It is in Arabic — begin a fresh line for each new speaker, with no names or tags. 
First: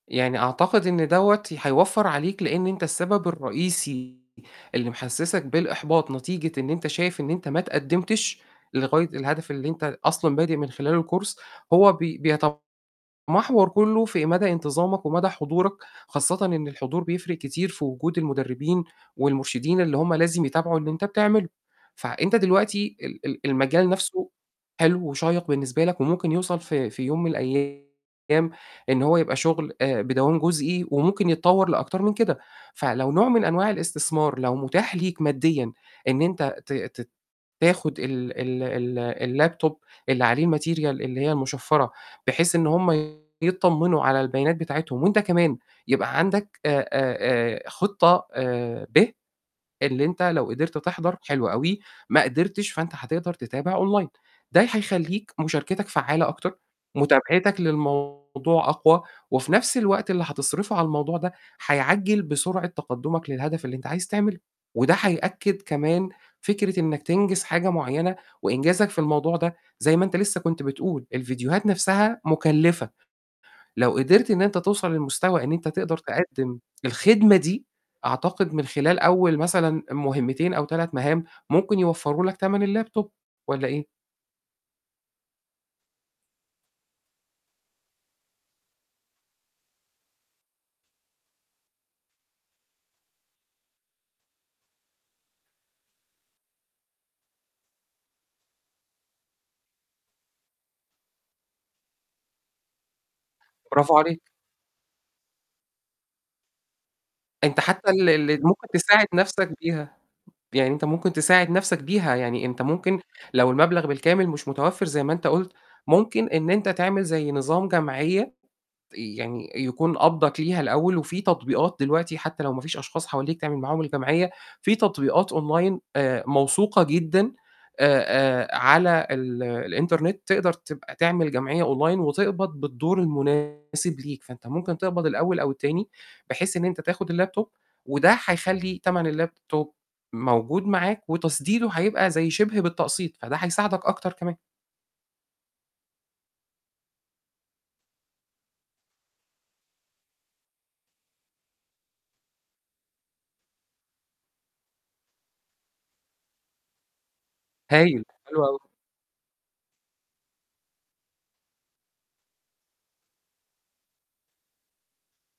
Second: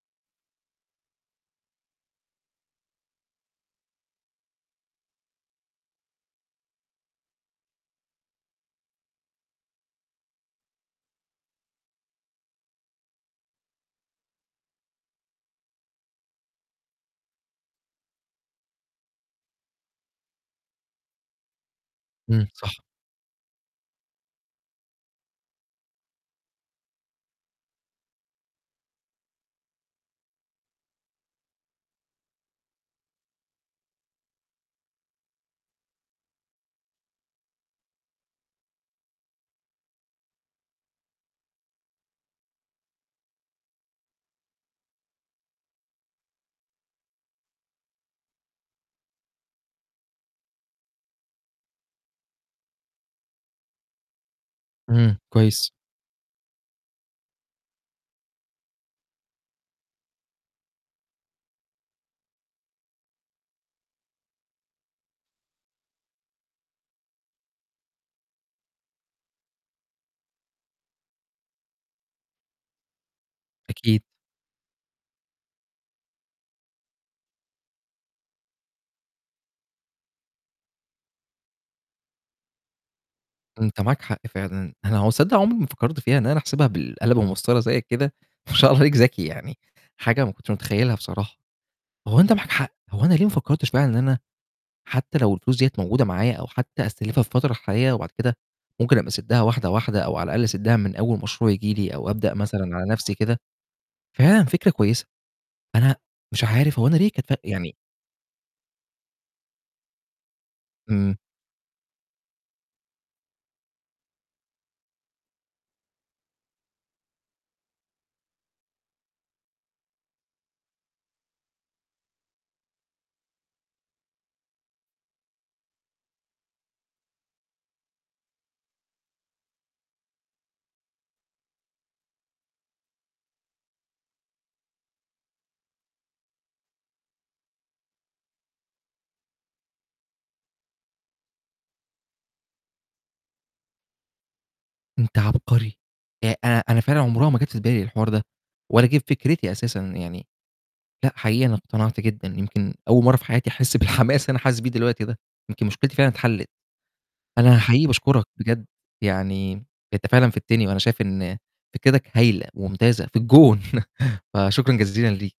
يعني أعتقد إن دَوّة ي هيوفَّر عليك، لإن أنت السبب الرئيسي اللي محسّسك بالإحباط نتيجة إن أنت شايف إن أنت ما اتقدّمتش لغاية الهدف اللي أنت ال أصلًا بادئ من خلال course، هو بي بيتمحوَر كلّه في مدى انتظامك ومدى حضورك، خاصةً إن الحضور بيفرِق كتير في وجود المدربين والمرشدين اللي هُم لازم يتابعوا اللي أنت بتعمله. فع أنت
إمم، صح.
دلوقتي ال ال المجال نَفْسه حلو وشَيّق بالنسبة لك وممكن يوصل ف في يوم من الأيام إن هو يبقى شُغل آآ، بدوام جُزئي وممكن يتطوَّر لأكتر من كده، فلو نوع من أنواع الإستثمار لو مُتاح ليك ماديًا، إن أنت ت ت تاخُد ال ال ال الlaptop اللي عليه الmaterial اللي هي المُشفّرة، بحيث إن هُم يتطمّنوا على البيانات بتاعتهم وأنت كمان يبقى عندك آآ، آآ، آآ خِطّة آآ، ب، اللي أنت لو قِدرت تِحضَر حلو أوي، ما قدرتش، فأنت هتقدَر تتابع online. ده ي
إمم،
هيخلّيك
كويس.
مُشاركتك فعّالة أكتر، مُتابعتك للموضوع أقوى وفي نَفْس الوقت اللي حتصرفه على الموضوع ده حيعجّل بسرعة تقدُّمك للهدف اللي أنت عايز تعمله، وده حيأكد كمان فكرة إنّك تنجِز حاجة معيّنة وإنجازك في الموضوع ده، زي ما أنت لسه كنت بتقول الفيديوهات نَفْسها مُكلّفة، لو
أكيد.
قدرت إن أنت توصل للمستوى إن أنت تقدر تقدم الخدمة دي، أعتقد من خلال أول مثلًا مُهمتين أو 3 مَهام، ممكن يوفَّروا لك تَمن الlaptop والّا
أنت
إيه؟
معاك حق فعلًا، أنا هو تصدق عُمري ما فكّرت فيها إن أنا أحسبها بالقلم والمَسطرة زي كده ما شاء الله عليك ذَكي يعني، حاجة ما كنتش متخيّلها بصراحة، هو أنت معاك حق. هو أنا ليه ما فكّرتش بقى إن أنا حتى لو الفلوس دِيّة موجودة معايا أو حتى أستلفها في الفترة الحالية وبعد كده ممكن أبقى أسدّها واحدة، واحدة أو على الأقل أسدّها من أول مشروع ييجي لي أو أبدأ مثلًا على نَفْسي كده،
برافو عليك.
فعلًا فكرة كويسة. أنا مش عارف، هو أنا ليه كانت فَرق
أنت
يعني
حتى ال ال ممكن تساعد نَفْسك بيها. يعني أنت ممكن
إمم.
تساعد نَفْسك بيها، يعني أنت ممكن لو المَبلغ بالكامل مش متوفِّر زي ما أنت قُلت، ممكن إن أنت تعمل زي نظام جمعيّة تي يعني يكون قَبضَك ليها الأول وفي تطبيقات دلوقتي حتى لو ما فيش أشخاص حواليك تعمل معاهم الجمعية، في تطبيقات online آآ موثوقة جدًا آآ، آآ على ال الإنترنت، تقدر تبقى تعمل جمعيّة online وتقبَض بالدور المناسِب ليك، فأنت ممكن تقبَض الأول أو التاني بحيث إن أنت تاخُد الlaptop وده حيخلّي تَمن الlaptop موجود معاك وتَسديده هيبقى زي شِبه بالتقسيط، فده هيساعدك أكتر كمان.
أنت عَبقري، آآ أنا أنا فعلًا عُمرها ما جات في بالي الحوار ده ولا جِه في فكرتي أساسًا، يعني لأ، حقيقي أنا اقتنعت جدًا، يمكن أول مرّة في حياتي أحس بالحماس اللي أنا حاسس بيه دلوقتي ده، يمكن مُشكلتي فعلًا اتحلِّت. أنا حقيقي
هايل.
باشكرك
حلو
بجد،
أوي.
يعني أنت فعلًا فِدتني وأنا شايف إن فكرِتك هايلة ومُمتازة، في الجون. فشكرًا جزيلاً ليك.